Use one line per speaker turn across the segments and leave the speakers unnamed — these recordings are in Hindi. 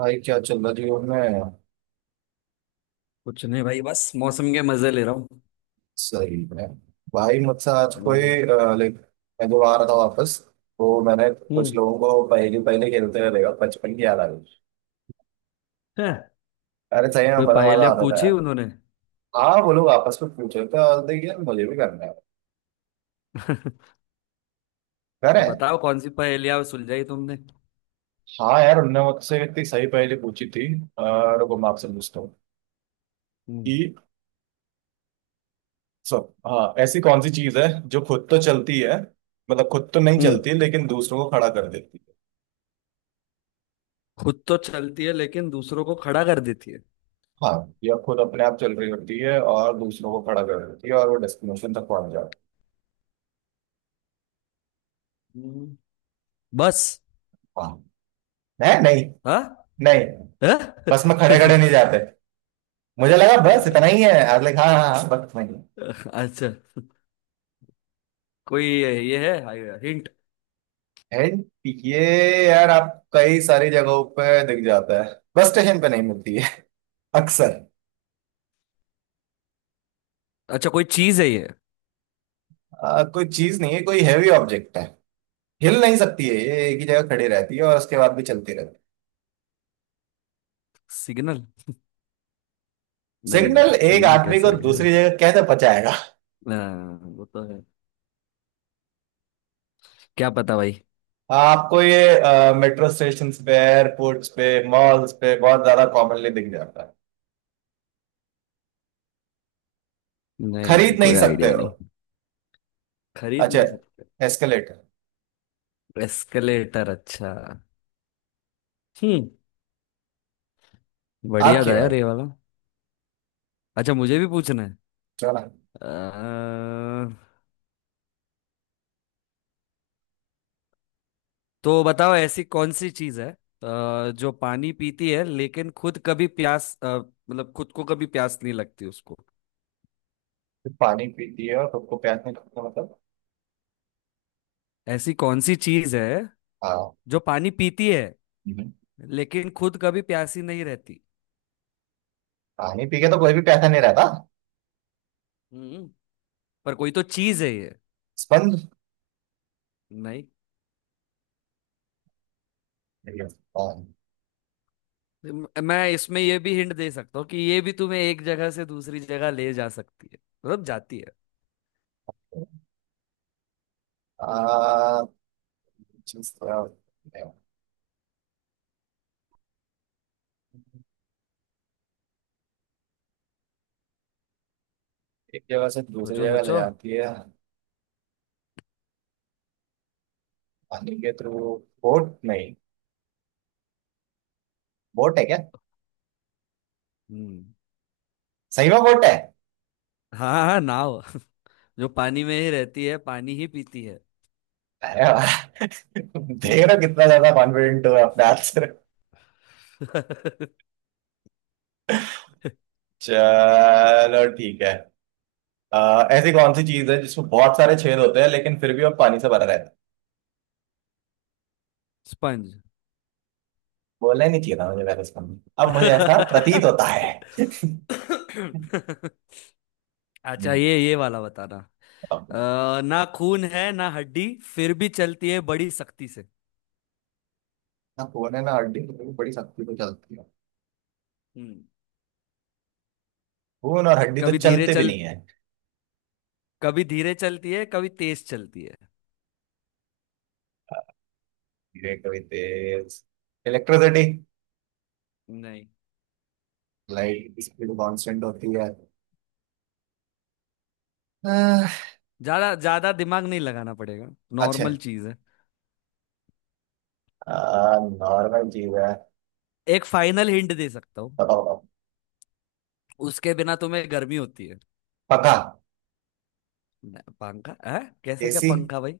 भाई क्या चल रहा जीवन में।
कुछ नहीं भाई, बस मौसम के मजे ले रहा हूँ।
सही है। भाई मुझसे आज कोई
हम्म।
लाइक मैं जब आ रहा था वापस तो मैंने कुछ
हम्म,
लोगों को पहले पहले खेलते हुए देखा। बचपन की याद आ गई।
है।
अरे सही में
कोई
बड़ा मजा
पहेलियाँ
आता था
पूछी
यार।
उन्होंने?
हाँ, वो लोग आपस में पूछ रहे थे, और देखिए यार मुझे भी करना है, कह रहे
तो
हैं।
बताओ कौन सी पहेलियाँ सुलझाई तुमने।
हाँ यार, उनने मुझसे इतनी सही पहेली पूछी थी। और रुको, मैं आपसे पूछता हूँ
हम्म।
कि सब हाँ, ऐसी कौन सी चीज है जो खुद तो चलती है, मतलब खुद तो नहीं
हम्म,
चलती लेकिन दूसरों को खड़ा कर देती।
खुद तो चलती है लेकिन दूसरों को खड़ा कर देती है।
हाँ, यह खुद अपने आप चल रही होती है और दूसरों को खड़ा कर रही होती है, और वो डेस्टिनेशन तक पहुंच जाती
हम्म। बस।
है। हाँ। नहीं नहीं।
हाँ।
नहीं।
हाँ?
बस में खड़े खड़े नहीं जाते। मुझे लगा बस इतना ही है। I like. हाँ हाँ हाँ, बस इतना ही
अच्छा, कोई ये है हिंट?
है। है। है। ये यार आप कई सारी जगहों पे दिख जाता है, बस स्टेशन पे नहीं मिलती है अक्सर।
अच्छा, कोई चीज है ये?
कोई चीज नहीं है, कोई हैवी ऑब्जेक्ट है। हिल नहीं सकती है, ये एक ही जगह खड़ी रहती है और उसके बाद भी चलती रहती है।
सिग्नल। नहीं
सिग्नल
भाई,
एक
सिग्नल
आदमी
कैसे
को
है?
दूसरी जगह कैसे पहुंचाएगा।
हाँ, वो तो है। क्या पता भाई।
आपको ये मेट्रो स्टेशन पे, एयरपोर्ट्स पे, मॉल्स पे बहुत ज्यादा कॉमनली दिख जाता है।
नहीं नहीं,
खरीद नहीं
कोई
सकते
आइडिया
हो।
नहीं। खरीद
अच्छा।
नहीं सकते।
एस्केलेटर।
एस्केलेटर, अच्छा। हम्म। बढ़िया
आपकी
था यार
बारी।
ये वाला। अच्छा, मुझे भी पूछना है।
चलो ना।
अ, तो बताओ, ऐसी कौन सी चीज है जो पानी पीती है लेकिन खुद कभी प्यास, मतलब खुद को कभी प्यास नहीं लगती उसको।
पानी पीती है और सबको प्यास नहीं लगता, मतलब?
ऐसी कौन सी चीज है
हाँ।
जो पानी पीती है
हम्म।
लेकिन खुद कभी प्यासी नहीं रहती।
पानी पी के तो कोई भी प्यासा नहीं रहता।
हम्म, पर कोई तो चीज है ये।
स्पंद।
नहीं।
ठीक है, स्पंद।
मैं इसमें ये भी हिंट दे सकता हूँ कि ये भी तुम्हें एक जगह से दूसरी जगह ले जा सकती है, मतलब जाती है।
आ, जिस एक जगह से दूसरी
सोचो
जगह ले
सोचो।
जाती है। पानी के थ्रू। बोट नहीं? बोट है क्या?
हम्म,
सही में बोट है।
हाँ हाँ, नाव। जो पानी में ही रहती है, पानी ही पीती है।
अरे वाह। देख रहे हो
हम्म।
कितना ज्यादा कॉन्फिडेंट हो अपने आंसर। चलो ठीक है। ऐसी कौन सी चीज है जिसमें बहुत सारे छेद होते हैं लेकिन फिर भी वो पानी से भरा रहता है।
स्पंज।
बोलना ही नहीं चाहिए था मुझे वैसे इसका। अब मुझे ऐसा प्रतीत होता है।
अच्छा ये वाला बताना।
अब,
ना खून है ना हड्डी, फिर भी चलती है बड़ी सख्ती से।
ना खून है ना हड्डी तो मेरी बड़ी सख्ती तो चलती है।
हम्म।
खून और हड्डी तो
कभी धीरे
चलते भी
चल
नहीं है।
कभी धीरे चलती है, कभी तेज चलती है।
धीरे कभी तेज। इलेक्ट्रिसिटी।
नहीं।
लाइट की स्पीड कांस्टेंट होती है। अह,
ज्यादा ज्यादा दिमाग नहीं लगाना पड़ेगा,
अच्छा।
नॉर्मल चीज है।
नॉर्मल चीज है।
एक फाइनल हिंट दे सकता हूँ।
बताओ बताओ।
उसके बिना तुम्हें गर्मी होती है।
पंखा।
पंखा है कैसे, क्या
एसी।
पंखा भाई?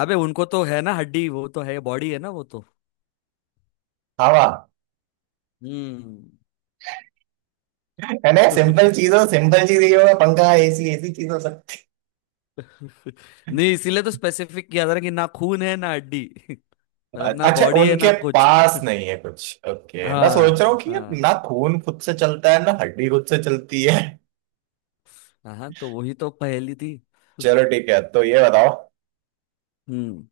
अबे उनको तो है ना हड्डी, वो तो है बॉडी है ना वो तो।
हवा।
हम्म।
है ना, सिंपल चीज हो सिंपल चीज, ये होगा पंखा एसी ऐसी चीज हो सकती
नहीं, इसीलिए तो स्पेसिफिक किया था ना कि ना खून है ना हड्डी,
है।
मतलब ना
अच्छा
बॉडी है ना
उनके
कुछ।
पास नहीं है कुछ। ओके, मैं सोच रहा हूँ
हाँ
कि यार ना
हाँ,
खून खुद से चलता है ना हड्डी खुद से चलती है।
हाँ तो वही तो पहेली थी।
चलो ठीक है, तो ये बताओ।
हम्म।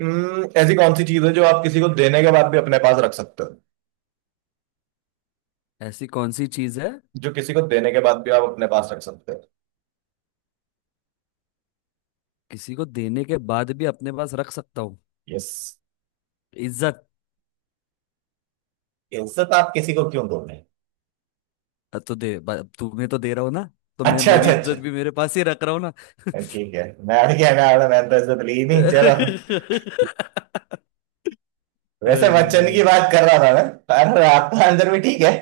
ऐसी कौन सी चीज है जो आप किसी को देने के बाद भी अपने पास रख सकते हो।
ऐसी कौन सी चीज है
जो किसी को देने के बाद भी आप अपने पास रख सकते हो।
किसी को देने के बाद भी अपने पास रख सकता हूँ?
यस।
इज्जत।
इज्जत आप किसी को क्यों दोगे।
तो तुम्हें तो दे रहा हूँ ना, तो मैं
अच्छा
मेरी
अच्छा अच्छा।
इज्जत भी मेरे पास ही रख रहा हूँ ना।
ठीक है, मैं क्या, मैं तो इज्जत ली नहीं, चलो। वैसे
अरे
वचन की
भाई,
बात कर रहा था मैं, पर आपका आंसर भी ठीक है।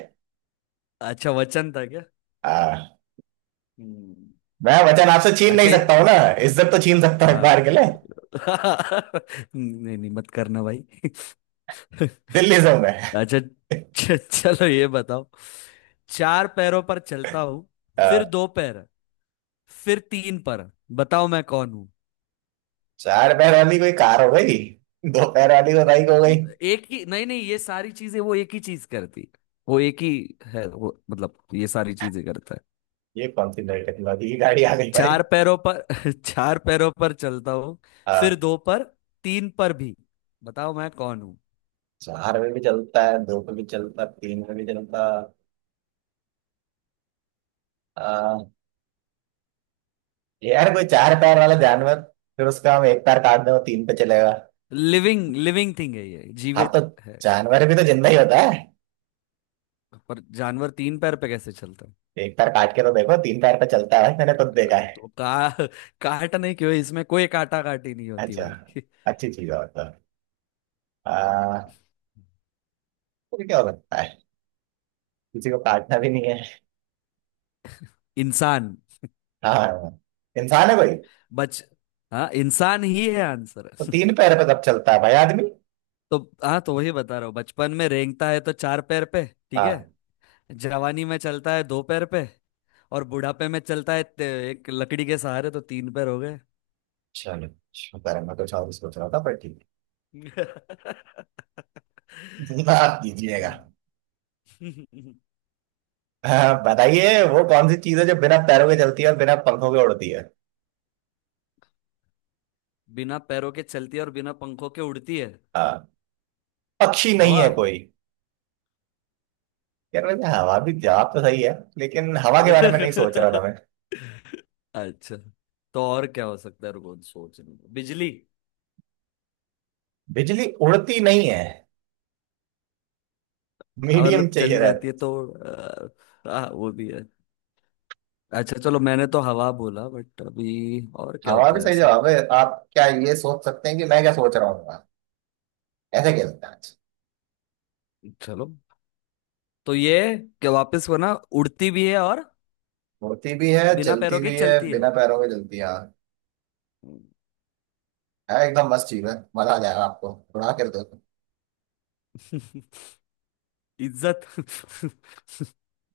अच्छा वचन था क्या?
हाँ।
हम्म,
मैं वचन आपसे छीन नहीं
अच्छा ये।
सकता हूँ ना। इज्जत तो छीन सकता हूँ एक बार
हाँ।
के लिए।
नहीं नहीं, मत करना भाई।
दिल्ली से हूँ मैं।
अच्छा चलो ये बताओ। चार पैरों पर चलता हूँ, फिर
हाँ,
दो पैर, फिर तीन पर। बताओ मैं कौन हूँ।
चार पैर वाली कोई कार हो गई, दो पैर वाली कोई बाइक हो गई।
एक ही, नहीं नहीं, ये सारी चीजें, वो एक ही चीज करती, वो एक ही है वो, मतलब ये सारी चीजें करता है।
ये कौन सी नई टेक्नोलॉजी की गाड़ी आ गई भाई।
चार पैरों पर। चार पैरों पर चलता हूँ, फिर
हाँ,
दो पर, तीन पर भी। बताओ मैं कौन।
चार में भी चलता है, दो पे भी चलता है, तीन में भी चलता है। हाँ। यार कोई चार पैर वाला जानवर, फिर उसका हम एक पैर काट दें, वो तीन पे चलेगा।
लिविंग लिविंग थिंग है ये,
हाँ तो
जीवित है।
जानवर भी तो जिंदा ही होता है।
पर जानवर तीन पैर पे कैसे चलता है?
एक पैर काट के तो देखो, तीन पैर पे चलता है भाई, मैंने खुद देखा
तो
है।
का काट नहीं, क्यों इसमें कोई काटा काटी नहीं होती
अच्छा।
भाई।
अच्छी चीज और तो, आ, तो क्या हो सकता है, किसी को काटना भी नहीं है।
इंसान।
हाँ, इंसान है भाई।
बच हाँ, इंसान ही है आंसर।
तो तीन पैर पे तब चलता है भाई आदमी।
तो, हाँ तो वही बता रहा हूँ, बचपन में रेंगता है तो चार पैर पे। ठीक है।
हाँ।
जवानी में चलता है दो पैर पे, और बुढ़ापे में चलता है एक लकड़ी के सहारे तो तीन पैर हो गए।
चलो, शुक्र है, मैं कुछ और सोच रहा था पर ठीक है। आप दीजिएगा।
हम्म।
हाँ, बताइए, वो कौन सी चीज है जो बिना पैरों के चलती है और बिना पंखों के उड़ती है।
बिना पैरों के चलती है और बिना पंखों के उड़ती है।
हाँ। पक्षी नहीं
हवा।
है कोई? यार वैसे हवा भी जवाब तो सही है, लेकिन हवा के बारे में नहीं सोच रहा था मैं।
अच्छा, तो और क्या हो सकता है, रुको सोचने दो। बिजली।
बिजली उड़ती नहीं है,
आ,
मीडियम
मतलब चली
चाहिए।
जाती है तो, आ, आ, वो भी है। अच्छा चलो, मैंने तो हवा बोला, बट अभी और क्या
हवा भी
होता है
सही
ऐसा?
जवाब है। आप क्या ये सोच सकते हैं कि मैं क्या सोच रहा हूँ, ऐसे कह सकते हैं आज?
चलो, तो ये क्या वापस वो ना, उड़ती भी है और,
होती भी है,
बिना
चलती
पैरों के
भी है,
चलती है।
बिना पैरों के चलती है हाँ। है, एकदम मस्त चीज है, मजा आ जाएगा आपको उड़ा कर दो।
इज्जत।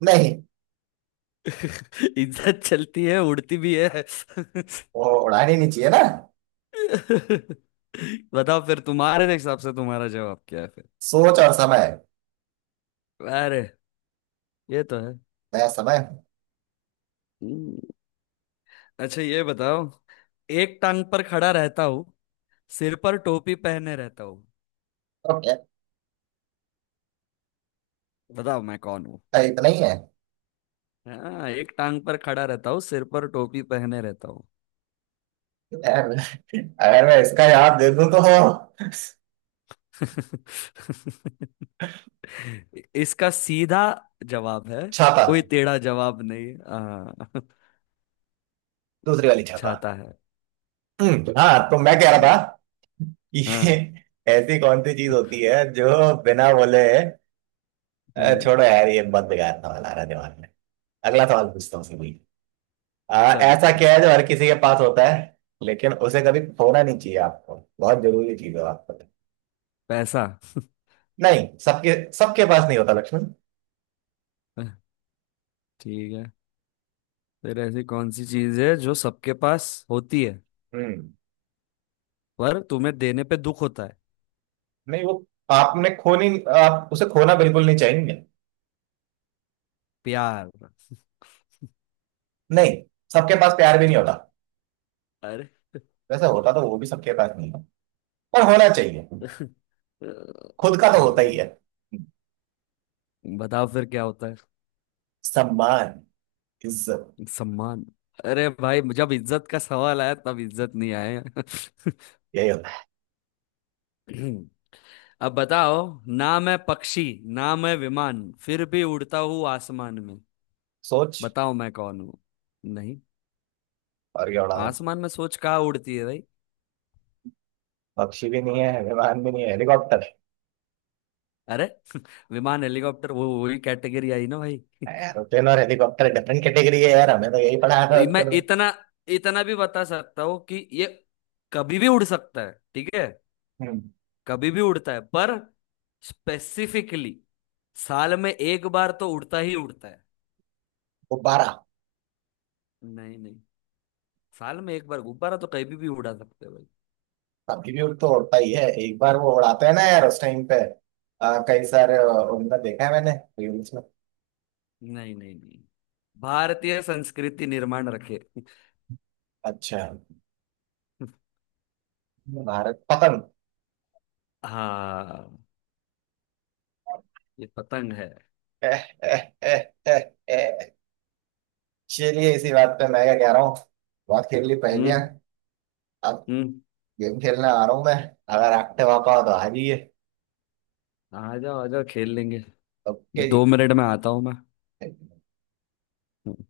नहीं,
इज्जत चलती है, उड़ती भी है।
वो उड़ानी नहीं चाहिए ना।
बताओ फिर तुम्हारे हिसाब से तुम्हारा जवाब क्या है फिर?
सोच और समय।
अरे, ये तो है।
मैं समय तो।
हम्म, अच्छा ये बताओ। एक टांग पर खड़ा रहता हूँ, सिर पर टोपी पहने रहता हूँ।
क्या-
बताओ मैं कौन हूँ।
इतना ही है?
हाँ, एक टांग पर खड़ा रहता हूँ, सिर पर टोपी पहने रहता हूँ।
अगर, अगर मैं इसका जवाब दे दूं तो
इसका सीधा जवाब है,
छाता।
कोई टेढ़ा जवाब नहीं, हाँ
दूसरी वाली छाता।
छाता है।
हाँ तो मैं कह रहा था कि ये
हाँ।
ऐसी कौन सी चीज होती है जो बिना बोले,
हम्म,
छोड़ो यार, ये बहुत बेकार सवाल आ रहा है दिमाग में, अगला सवाल पूछता हूँ सीधी। अ,
चलो
ऐसा क्या
पूछो।
है जो हर किसी के पास होता है लेकिन उसे कभी खोना नहीं चाहिए, आपको बहुत जरूरी चीज है आपको।
पैसा।
नहीं, सबके सबके पास नहीं होता लक्ष्मण।
ठीक है, फिर ऐसी कौन सी चीज है जो सबके पास होती है
हम्म।
पर तुम्हें देने पे दुख होता है?
नहीं, वो आपने खोनी, आप उसे खोना बिल्कुल नहीं चाहेंगे।
प्यार।
नहीं, सबके पास प्यार भी नहीं होता।
अरे।
वैसे होता तो वो भी सबके पास नहीं है, पर होना चाहिए। खुद का तो होता
ठीक
ही
है,
है।
बताओ फिर क्या होता है?
सम्मान। इज्जत।
सम्मान। अरे भाई, जब इज्जत का सवाल आया तब इज्जत नहीं आया।
यही होता है।
अब बताओ। ना मैं पक्षी, ना मैं विमान, फिर भी उड़ता हूँ आसमान में।
सोच
बताओ मैं कौन हूँ। नहीं,
और क्या, उड़ान।
आसमान में सोच कहाँ उड़ती है भाई?
पक्षी भी नहीं है, विमान भी नहीं है, हेलीकॉप्टर।
अरे। विमान हेलीकॉप्टर वो वही कैटेगरी आई ना भाई।
है यार, होटल और हेलीकॉप्टर डिफरेंट कैटेगरी है यार, हमें तो यही पढ़ाया था
मैं
बचपन में।
इतना इतना भी बता सकता हूँ कि ये कभी भी उड़ सकता है, ठीक है?
हम्म।
कभी भी उड़ता है, पर स्पेसिफिकली साल में एक बार तो उड़ता ही उड़ता है।
गुब्बारा।
नहीं नहीं, साल में एक बार गुब्बारा तो कभी भी उड़ा सकते हो भाई।
अभी भी उड़ तो उड़ता ही है, एक बार वो उड़ाते हैं ना यार उस टाइम पे, कई सारे, उनमें देखा है मैंने, रील्स में।
नहीं नहीं नहीं, भारतीय संस्कृति निर्माण रखे।
अच्छा, भारत, पतंग।
हाँ, ये पतंग है।
एह, एह, एह, एह, एह। चलिए इसी बात पे, मैं क्या कह रहा हूँ, बहुत खेल ली पहेलियां,
हम्म।
अब
हम्म।
गेम खेलने आ रहा हूँ मैं। अगर रखते वापा हो तो आ जाइए।
आ जाओ आ जाओ, खेल लेंगे।
ओके जी।
2 मिनट में आता हूँ मैं।